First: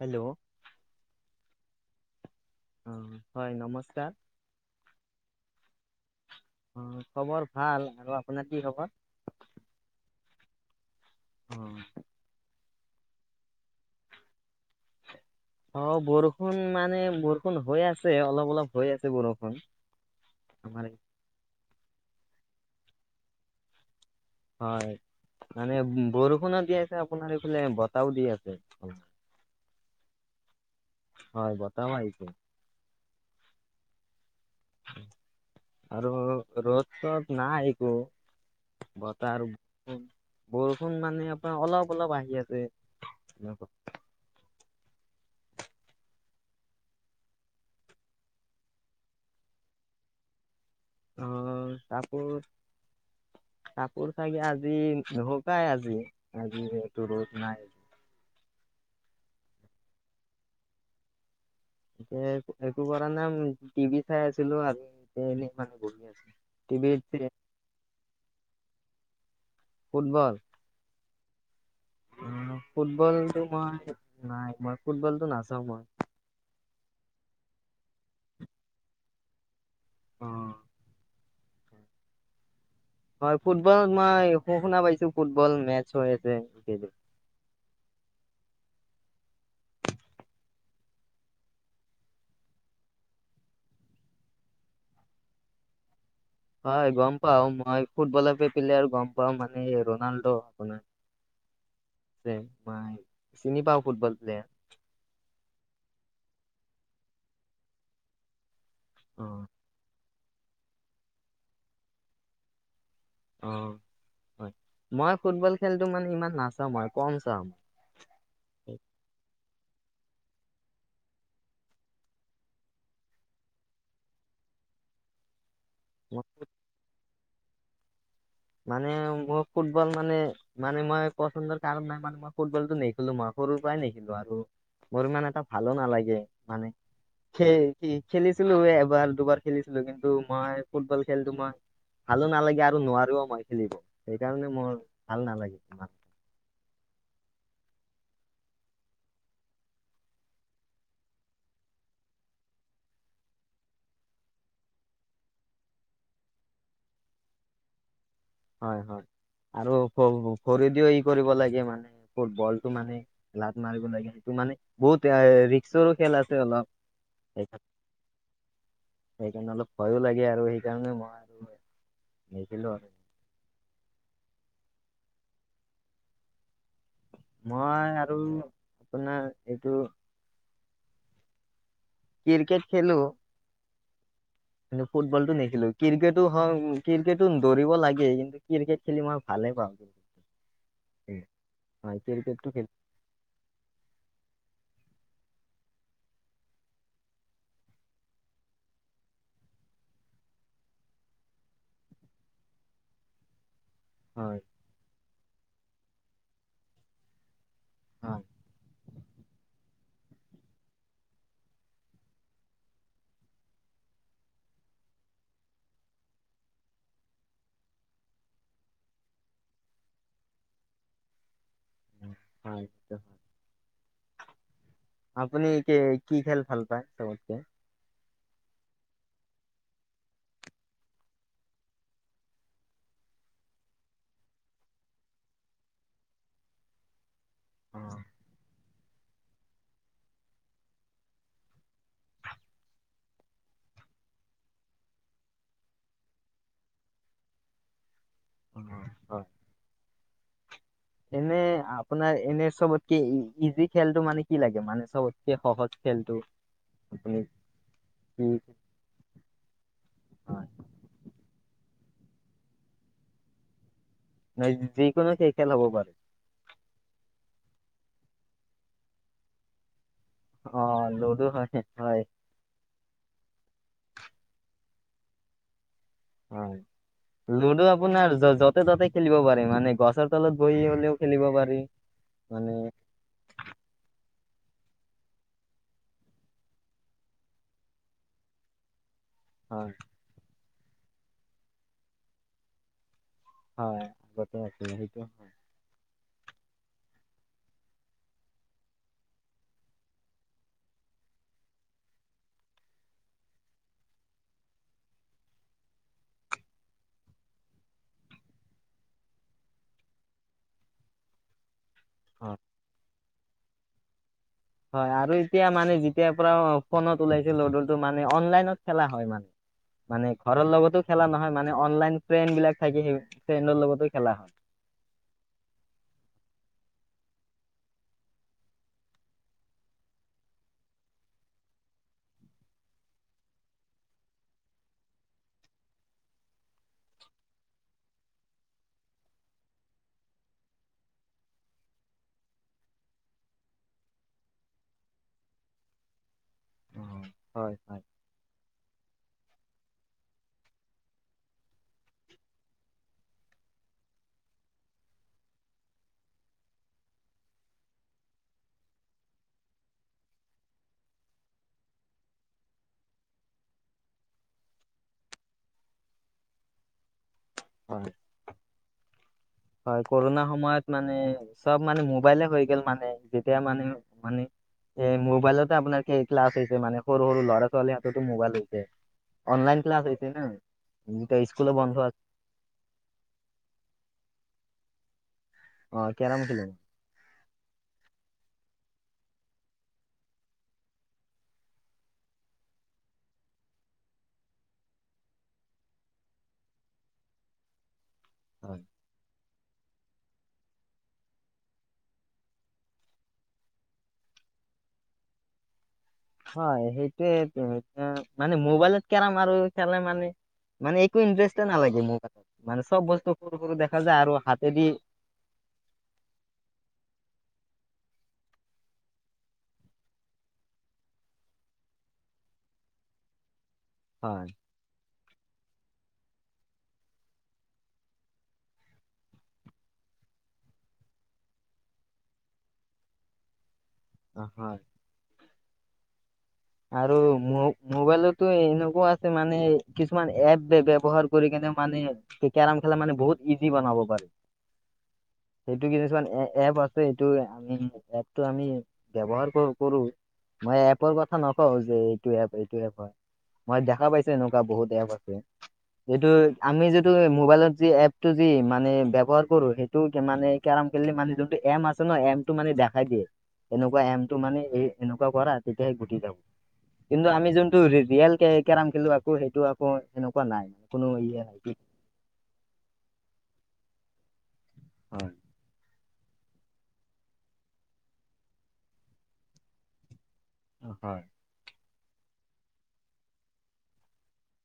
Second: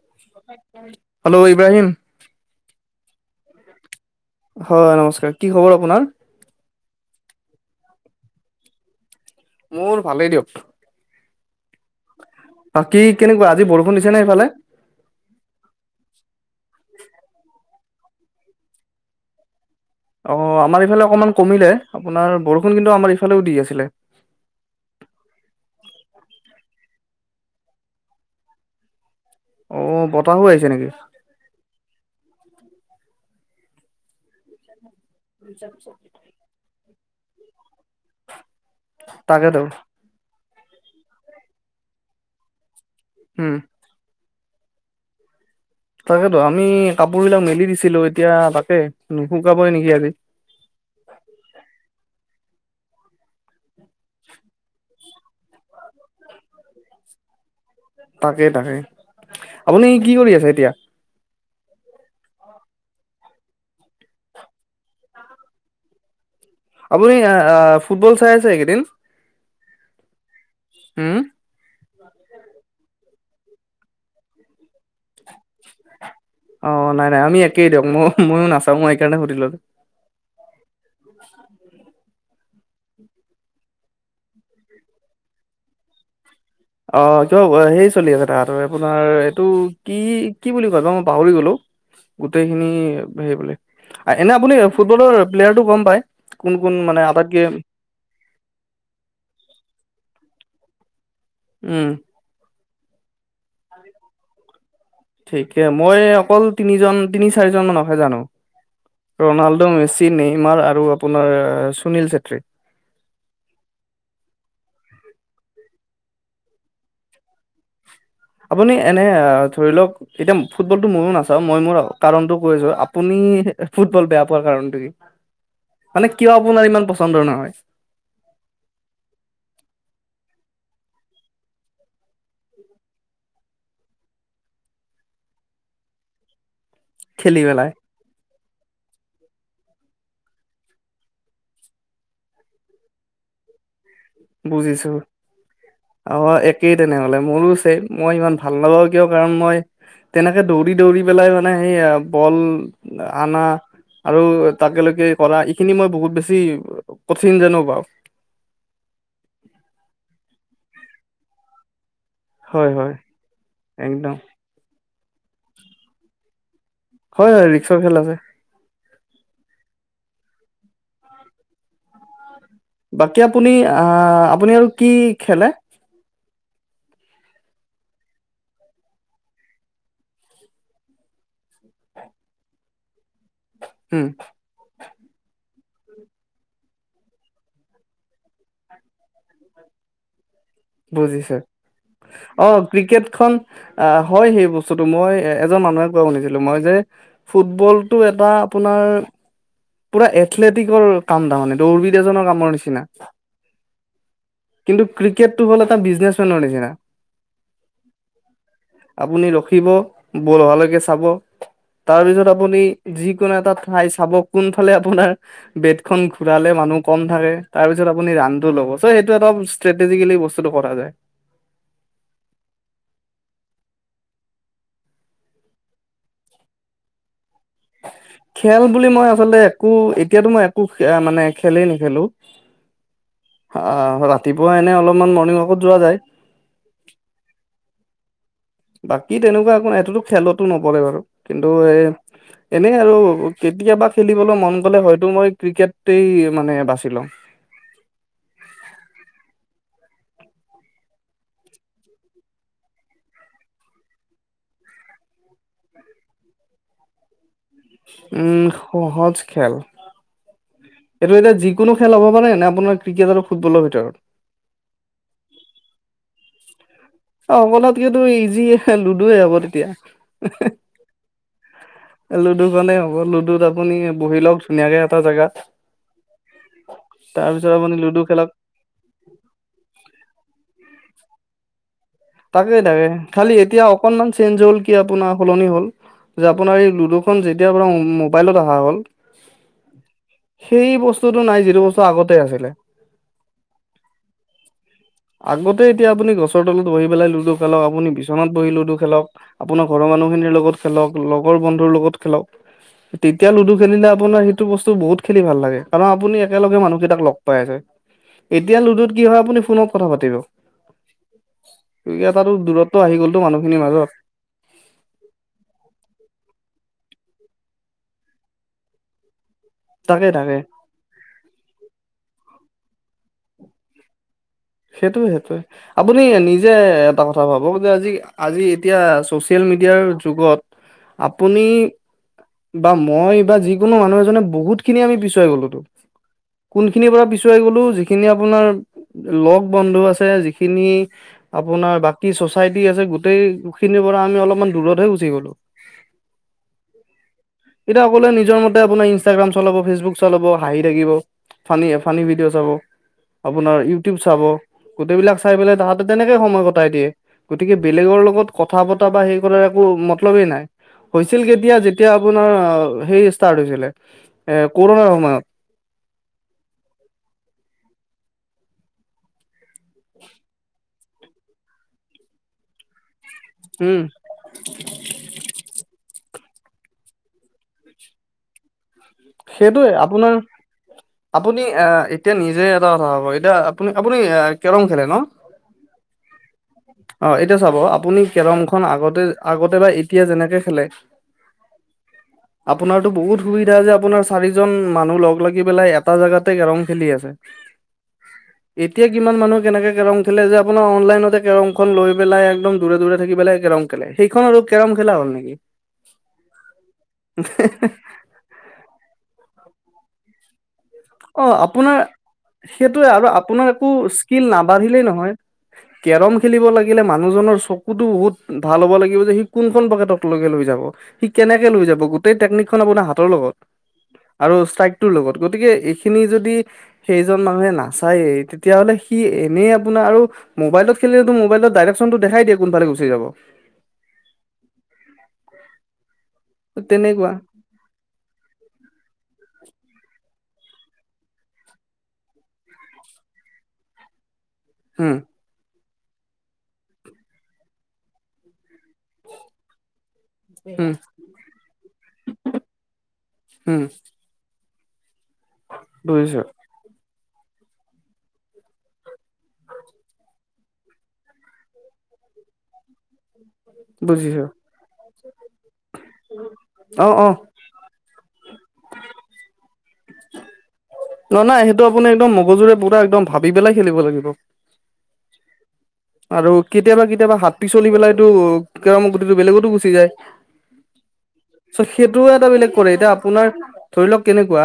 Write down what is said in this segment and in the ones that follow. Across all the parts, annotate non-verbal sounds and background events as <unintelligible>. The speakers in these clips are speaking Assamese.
হেল্ল' হেল্ল' ইব্ৰাহিম অ হয় নমস্কাৰ হয় নমস্কাৰ, কি খবৰ আপোনাৰ? অ খবৰ ভাল আৰু আপোনাৰ কি খবৰ মোৰ ভালেই দিয়ক। উম। কি কেনেকুৱা আজি বৰষুণ দিছে নে সেফালে অ বৰষুণ মানে বৰষুণ হৈ আছে, অলপ অলপ হৈ আছে বৰষুণ। অ আমাৰ ইফালে অকমান কমিলে আপোনাৰ বৰষুণ কিন্তু আমাৰ ইফালেও দি আছিলে হয় মানে বৰষুণত দি আছে আপোনাৰ এইফালে বতাহও দি আছে অ' বতাহো আহিছে নেকি। হয় বতাহ মাৰিছে। <unintelligible> <unintelligible> নাই একো বতাহ আৰু। তাকেতো বৰষুণ মানে আপোনাৰ অলপ- অলপ আহি আছে। উম তাকেতো আমি কাপোৰ বিলাক মেলি দিছিলো এতিয়া তাকেই নুশুকাবই নেকি আজি। <inaudible> অ' কাপোৰ। কাপোৰ চাগে আজি নুসুকাই আজি- আজি ইয়াতো ৰ'দ নাই। তাকে- তাকে আপুনি কি কৰি আছে এতিয়া। এতিয়া একো কৰা নাই টিভি চাই আছিলো আমি এতিয়া এনেই মানে বহি আছো। টিভিত আপুনি ফুটবল চাই আছে এইকেইদিন। ফুটবল। উম্। ফুটবলটো মই নাই মই ফুটবল টো নাজ অ' নাই- নাই আমি একেই দিয়ক মই ময়ো নাচাওঁ মই সেইকাৰণে সুধিলো। অ'। হয় ফুটবল মই শু শুনা পাইছো ফুটবল মেচ হৈ আছে। এইকেইদিন। অ' <unintelligible> সেই চলি আছে তাহতৰ আপোনাৰ এইটো কি- কি বুলি কয় বা মই পাহৰি গ'লো। গোটেইখিনি হেই বোলে এনে আপুনি ফুটবলৰ প্লেয়াৰটো গম পায়। কোন কোন হয় মানে গম পাও আটাইতকে মই ফুটবলৰ প্লেয়াৰ গম পাও মানে ৰনাল্ডো আপোনাৰ। উম। যে মই চিনি পাওঁ ফুটবল প্লেয়াৰ। ঠিকে মই অকল তিনিজন তিনি চাৰিজন মানকহে জানো। অ'। ৰনাল্ডো মেচি নেইমাৰ আৰু আপোনাৰ সুনীল চেত্ৰী। অ'। হয় মই ফুটবল খেলটো মানে ইমান নাচাওঁ মই কম চাওঁ। আপুনি এনে ধৰি লওক এতিয়া ফুটবলটো মইও নাচাওঁ মই মোৰ কাৰণটো কৈ আছো আপুনি ফুটবল বেয়া পোৱাৰ কাৰণ মানে কিয় আপোনাৰ ইমান পচন্দৰ নহয়। মানে মোৰ ফুটবল মানে- মানে মই পচন্দৰ কাৰণ নাই মানে মই ফুটবলটো নেখেলো মই। সৰুৰ পৰাই নেখেলো আৰু মোৰ ইমান এটা ভালো নালাগে মানে। খেলি খে পেলাই কি খেলি <unintelligible> ছিলো এবাৰ দুবাৰ খেলিছিলো, কিন্তু মই ফুটবল খেলটো মই ভালো নালাগে আৰু নোৱাৰো। <unintelligible> খেলিব সেইকাৰণে মোৰ ভাল নালাগে ইমান। <unintelligible> কেই তেনেহ'লে মোৰো চেম মই ইমান ভাল নাপাও কিয় কাৰণ মই তেনেকে দৌৰি- দৌৰি পেলাই মানে সেই বল আনা। আৰু তাকে লৈকে কৰা এইখিনি মই বহুত বেছি কঠিন জানো পাওঁ। হয়-হয় আৰু খৰিদিও ই কৰিব লাগে মানে। হয়, ফুটবলটো হয়, মানে লাত মাৰিব একদম লাগে, সেইটো মানে বহুত ৰিক্সৰো খেল আছে অলপ। হয়- হয় ৰিক্সৰ খেল আছে। সেইকাৰণে অলপ ভয়ো লাগে আৰু সেইকাৰণে মই আৰু নেখিলো আৰু। বাকী আপুনি আ আপুনি আৰু কি খেলে। মই আৰু আপোনাৰ এইটো ক্ৰিকেট খেলো। উম। কিন্তু ফুটবলটো নেখেলোঁ। ক্ৰিকেটো হওক ক্ৰিকেটো দৌৰিব লাগে কিন্তু ক্ৰিকেট খেলি মই ভালেই পাওঁ। বুজিছে হয় ক্ৰিকেটটো অ' খেল ক্ৰিকেটখন আ হয় সেই বস্তুটো মই এ এজন মানুহে কোৱা শুনিছিলো মই যে ফুটবলতটো এটা আপোনাৰ পুৰা এথলেটিকৰ কাম, তাৰমানেটো উৰভিদ এজনৰ কামৰ নিচিনা। হয় কিন্তু ক্ৰিকেটটো হল এটা বিজনেচমেনৰ নিচিনা। হয় আপুনি ৰখিব বল অহালৈকে চাব তাৰপিছত আপুনি যিকোনো এটা ঠাই চাব কোনফালে আপোনাৰ বেটখণ ঘূৰালে মানুহ কম থাকে, তাৰপিছত আপুনি ৰানটো ল'ব চ সেইটোটা দম স্ত্ৰেজেটিকেলী বস্তুটো কৰা যায়। হয়ছো হয় <inaudible> আপুনি কে কি খেল ভাল পায়, চবতকে? খেল বুলি মই আচলতে একো এতিয়াতো মই একো মানে খেলেই নেখেলো। আহ ৰাতিপুৱা এনে অলপমান মৰ্নিং ৱাকত যোৱা যায়। অ বাকী তেনেকুৱা একো নাই, এইটোতো খেলতো নপৰে বাৰু কিন্তু সেইয়ে এনেই আৰু কেতিয়াবা খেলিবলৈ মন গ'লে হয়তো মই ক্ৰিকেটই মানে বাচি লওঁ। <inaudible> হয় <inaudible> <inaudible> এনে আপোনাৰ এনে চবতকে ইজি খেলতটো মানে কি লাগে? মানে চবতকে সহজ খেল? আোনাৰ <inaudible> উম সহজ খেল। হয় এইটো এতিয়া যিকোনো খেল হ'ব পাৰে নে আপোনাৰ ক্ৰিকেট আৰু ফুটবলৰ ভিতৰত? নাই যিকোনো খেই খেল হব পাৰে। অ' অকনাতকেতো ইজি লুডু হব তেতিয়া। অ লুডু হয় হয় লুডু খনে হ'ব লুডুত আপুনি বহি লওক ধুনীয়াকে এটা জেগাত হয় তাৰ পিছত লুডু আপুনি আপোনাৰ খেলক যতে ত'তে খেলিব পাৰে মানে গছৰ তলত বহি হলেও খেলিব পাৰি। মানে তাকে তাকে খালি এতিয়া অকনমান চেঞ্জ হ'ল কি আপোনাৰ সলনি হ'ল। যে আপোনাৰ এই লুডু খন যেতিয়াৰ পৰা মোবাইলত অহা হ'ল হয় <inaudible> সেই বস্তুতটো নাই যিটো বস্তু আগতে আছিলে। হয়, আটো আছিল সেইটো হয় <inaudible> আগতে এতিয়া আপুনি গছৰ তলত বহি পেলাই লুডু খেলক আপুনি বিচনাত বহি লুডু খেলক আপোনাৰ ঘৰৰ মানুহ খিনিৰ লগ খেলক লগৰ বন্ধু লগত খেলাওঁ তেতিয়া লুডু খেলিলে আপোনাৰ সেইটো বস্তু বহুত খেলি ভাল লাগে, কাৰণ আপুনি একেলগে মানুহকেইটাক লগ পাই আছে। এতিয়া লুডুত কি হয় আপুনি ফোনত কথা পাতিব। এ' তাতো হয়। দূৰতটো আহি গ'লতো মানুহখিনিৰ মাজত হয় আৰু এতিয়া মানে যেতিয়াৰ পৰা ফোনত ওলাইছে লডলটো মানে অনলাইনত খেলা হয় মানে। মানে তাকে তাকে ঘৰৰ লগতো খেলা নহয় মানে অনলাইন ফ্ৰেণ্ড বিলাক থাকি সেই ফ্ৰেণ্ডৰ লগতে খেলা হয়। সেইটো সেইটোয়ে, আপুনি নিজে এটা কথা ভাবক, যে আজি, আজি এতিয়া চচিয়েল মিডিয়াৰ যোগত আপুনি বা মই বা যিকোনো মানুহ এজনে বহুত খিনি আমি পিছুৱাই গলো তো। কোনখিনিৰ পৰা পিছুৱাই গলো যিখিনি আপোনাৰ লগ বন্ধু আছে যিখিনি আপোনাৰ বাকী চচাইটি আছে গোটেই খিনিৰ পৰা আমি অলপ দূৰতে গুচি গলো। হয় হয় আপোনাৰ ইনষ্টাগ্ৰাম চলাব ফেচবুক চলাব হাঁহি থাকিব, ফানি ভিডিঅ' চাব আপোনাৰ ইউটিউব চাব গোটেইবিলাক চাই পেলাই তাহাঁতে তেনেকে সময় কটাই দিয়ে, ‌ গতিকে বেলেগৰ লগত কথা পতা বা হেই কৰাৰ একৌ মতলবেই নাই। হৈছিল কেতিয়া যেতিয়া আপোনাৰ সেই ষ্টাৰ্ট হৈছিলে, এ' কৰোণাৰ সময়ত <inaudible> হয়। হয়, কৰোণাৰ সময়ত মানে চব মানে মোবাইলে হৈ গল মানে। যেতিয়া মানে উম মানে এ মোবাইলতে আপোনাৰ কি ক্লাছ হৈছে মানে সৰু সৰু ল'ৰা - ছোৱালী হাততো মোবাইল হৈছে অনলাইন সেইটোয়ে ক্লাছ হৈছেছে আপোনাৰ না। যেতিয়া আপুনি স্কুলো বন্ধ আহ আছে এতিয়া নিজে এটা কথা হব এতিয়া আপুনি - আপুনি কেৰম খেলে ন? অ', কেৰম খেলো অ' এতিয়া চাব আপুনি কেৰম খন আগত আগতে বা এতিয়া যেনেকে খেলে, আপোনাৰতটো বহুত সুবিধা যে আপোনাৰ চাৰিজন মানুহ লগ লাগি পেলাই এটা জোগাতে কেৰম খেলি আছে। হয় এতিয়া কিমান মানুহ কেনেকে কেৰম খেলে যে আপোনাৰ অনলাইনতে কেৰমখন লৈ পেলাই একদম দূৰে দূৰে থাকি পেলাই কেৰম খেলে সেইখনৰ কেৰম খেলা হল নেকি। হয় সেইটোৱে মানে মোবাইলত কেৰম আৰু খেলে মানে মানে একো অ', ইণ্টাৰেষ্টটা আপোনাৰ নালাগে মোৰ কত মানে সেইটোয়ে চব আৰু বস্তু সৰু আপোনাৰ সৰু একো দেখা যায় আৰু স্কিল হাতেদি। নাবাঢ়িলেই নহয়। কেৰম খেলিব লাগিলে মানুহজনৰ চক তো বহুত ভাল হ'ব লাগিব যে সি কোনখন পকেটককে লৈ যাব সি কেনেকে লৈ যাব গোটেই টেকনিক খ হয় <inaudible> খিনি যদি সেইজন মানুহে নাচায়েই তেতিয়াাহ'লে সি এনেই আপোনাৰ আৰু মোবাইলত মোবাইলত ডাইৰেকশনটো দেখাইিয়ে কোনালে গুচি যাব। অ', হয়। আৰু তেনেকুৱা ম মোবাইলতো এনেকুৱাওঁ আছে মানে মানে কিছুমান এপ ব্যৱহাৰ কৰি কেনে মানে কেৰম খেললে মানে বহুত ইজি বনাব পাৰি। হম সেইটো কিছুমান এ এপ আছে এইটো আমি এপটো আমি ব্যৱহাৰ কৰো কৰো মই উম এপৰ কথা নকওঁ যে এইটো এপ এইটো এপ হয় মই উম দেখা পাইছো এনেকুৱা বহুত এপ হয়। এইটো বুজিছো আমি যিটো মোবাইলত যি এপটো যি মানে ৰ, কৰো সেইটো মানে কেৰম কে মানে যোনটো এম আছে ন এমটো মানে দেখাই দিয়ে। এনেকুৱা বুজিছো এমটোমানে এই এনেকুৱা কৰা তেতিয়া অ কিন্তু অ আমি যোনটো ৰিয়েল কেৰম খেলো আকৌ সেইটো আকৌ সেনেকুৱা নাই কোনো ইয়ে নহ নাই নাহই সেইটো আপুনি একদম মগজুৰে পুৰা একদম ভাবি পেলাই খেলিব লাগিব। হয় আৰু কেতিয়াবা কেতিয়াবা হাতী চলি পেলাইতটো কেৰমৰ গুটিটো বেলেগতো গুচি যায়। হয় হয় চ' সেইটোও এটা বেলেগ কৰে এতিয়া আপোনাৰ ধৰি লওক কেনেকুৱা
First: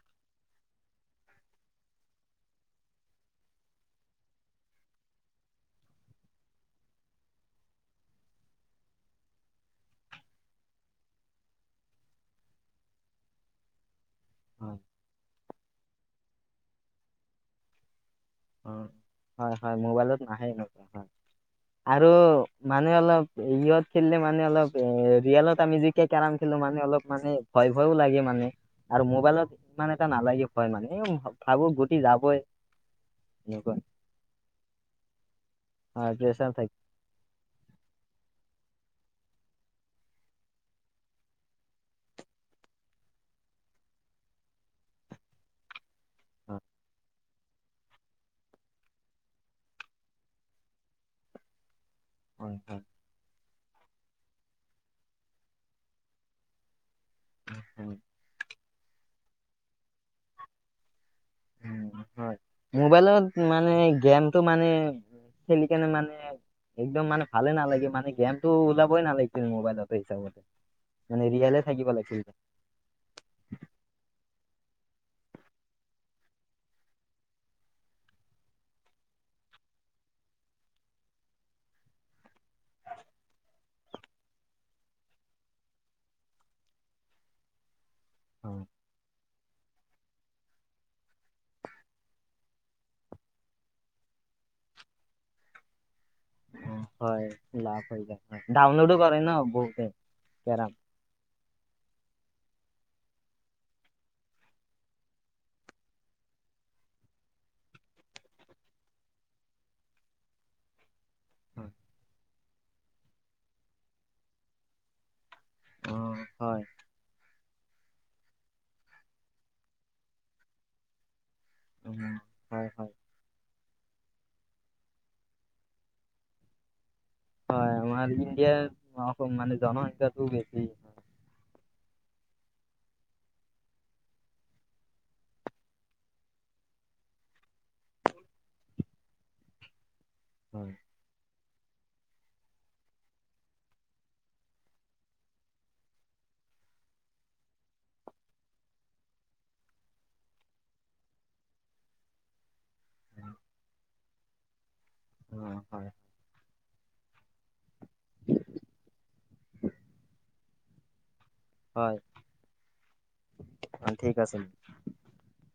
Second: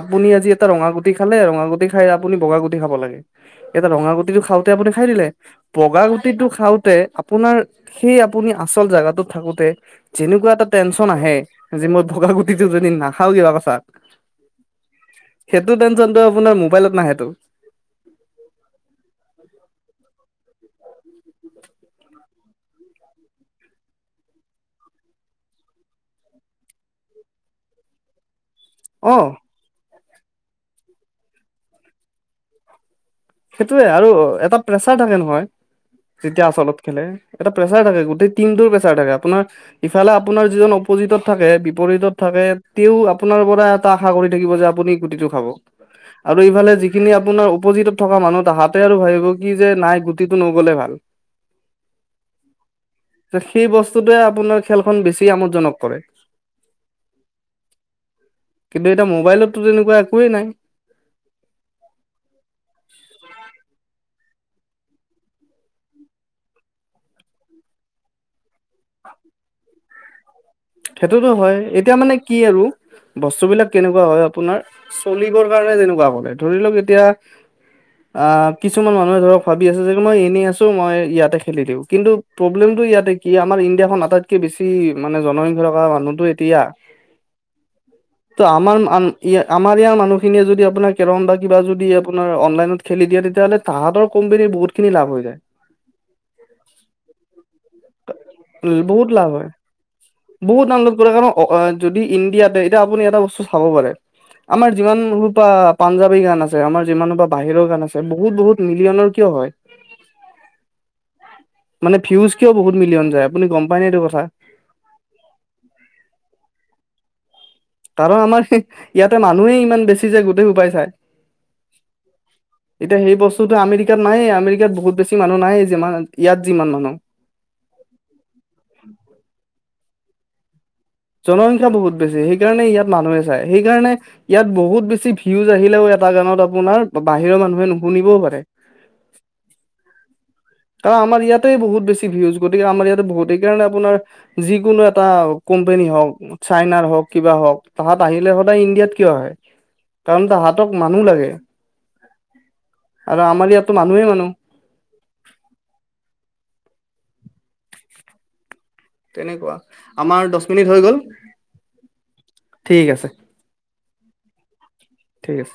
আপুনি আজি এটা ৰঙা গুটি খালে ৰঙাগুটি খাই আপুনি বগা গুটি খাব লাগে এতিয়া ৰঙা গুটিটো খাওঁতে আপুনি খাই দিলে বগা গুটিটো খাওঁতে আপোনাৰ সেই আপুনি আচল জোগাটোত থাকোতে যেনেকুৱা এটা টেনশন আহে যে মই বগা গুটিটো যদি নাখাওঁ কিবা কথাত হয় সেইটো টেনচনটো আপোনাৰ মোবাইলত নাহেটো। অ হয় হয় মোবাইলোত নাহে নোকা হয়। আৰু মানুে অলপ ইয়ত খেলিলে মানে অলপ এ ৰিয়েলত আমি জিকিয় কেৰম খেলো। মানে অলপ মানে ভয় ভয়ও লাগে মানে। আৰু অ মোবাইলত ইমান এটা নালাগে ভয় মানে ভাবো গুটি যাবই। এনেকুৱা সেইটোয়ে আৰু এটা প্ৰেচাৰ থাকে নহয়। হয় তেতিয়া প্ৰেছাৰ থাকে আচলত খেলে এটা প্ৰেচাৰ থাকে গোটেই টিম টো প্ৰেচাৰ থাকে আপোনাৰ ইফালে আপোনাৰ যিজন অপজিতত থাকে বিপৰীতত থাকে তেওঁ আপোনাৰ পৰা এটা আশা কৰি থাকিব যে আপুনি গুটিটো খাব, আৰু হয় ইফালে যিখিনি আপোনাৰ অপজীতত থকা মানুহ তাহাঁতে আৰু ভাবিব কি যে নাই গুটিটো নগ'লে ভাল হয় ভাল। সেই বস্তুটোৱে আপোনাৰ খেলখন বেছি আমোদজনক কৰে। হয় কিন্তু এতিয়া মোবাইলতটো তেনেকুৱা একোৱেই নাই। উম, হয় মোবাইলত মানে গেমটো মানে খেলি কেনে মানে একদম মানে ভালে নালাগে মানে গেমতটো ওলাবই নালাগছিল মোবাইলতে হিচাপতে- মানে সেইটোতো হয় ৰিয়েলে থাকিব এতিয়া মানে লাগিছিল কি আৰু বস্তুবিলাক আৰু কেনেকুৱা হয় আপোনাৰ চলিবৰ কাৰণে তেনেকুৱা বলে ধৰি লওক এতিয়া অঁ কিছুমান মানুহে ধৰক ভাবি আছে যে মই এনেই আছো মই ইয়াতে খেলি দিওঁ কিন্তু প্ৰব্লেমটো ইয়াতে কি আমাৰ ইণ্ডিয়াখন আটাইতকে বেছি মানে জনসংখ্যা কা মানুহতো এতিয়া ত হয় আমাৰ ই আমাৰ ইয়াৰ মানুহখিনিয়ে যদি আপোনাৰ কেৰম বা কিবা যদি আপোনাৰ অনলাইনত খেলি দিয়ে তেতিয়াহ'লে তাহাঁতৰ কোম্পানীৰ বহুতখিনি লাভ হৈ যায়। হয় লা প হয় ডাউনলোডো বহুত কৰে লাভ ন হয় বহুতে বহুত কেৰম ডাউনলোড কৰে কাৰণ অ যদি ইণ্ডিয়াতে এতিয়া আপুনি এটা বস্তু চাব পাৰে। আমাৰ যিমানসূপা পাঞ্জাৱী গান আছে আমাৰ যিমানসোপা বাহিৰৰ গান আছে বহুত বহুত মিলিয়নৰ কিয়! হয়। মানে ভিউজ কিয়ও বহুত মিলিয়ন যায় আপুনি গম পায়নে এইটো কথা। অ', হয়। কাৰণ আমাৰ ইয়াতে মানুহেই ইমান বেছি যে গোটেই সোপাই চাই উম, হয়, হয়, এতিয়া সেই বস্তুটো আমেৰিক কাত নায়ে আমেৰিকাত বহুত বেছি মানুহ নেইয়ে যিমান ইয়াত যিমান মানুহ হয় আমাৰ ইণ্ডিয়াৰ অসম মানে জনসংখ্যাটো বেছি হয়। জনসংখ্যা বহুত বেছি সেইকাৰণে ইয়াত মানুহে চায় সেইকাৰণে ইয়াত বহুত বেছি ভিউজ আহিলেও। এটা গানত আপোনাৰ বাহিৰৰ মানুহে নুশুনিবওঁ পাৰে। হয়। কাৰণ আমাৰ ইয়াত ইয়াতেই বহুত বেছি ভিউজ গতিকে আমাৰ ইয়াতে বহুত কাৰণে আপোনাৰ যিকোনো এটা কোম্পানী হওঁক চাইনাৰ হওক কিবা হওক তাহাত আহিলে সদায় ইণ্ডিয়াত কিয় আহে কাৰণ তাহাতক মানুহ লাগে আৰু আমাৰ ইয়াতো মানুহে মানুহ অ হয় তুমি থৈ গ'ল। হয় ঠিক আছে ঠিক আছে ঠিক আছে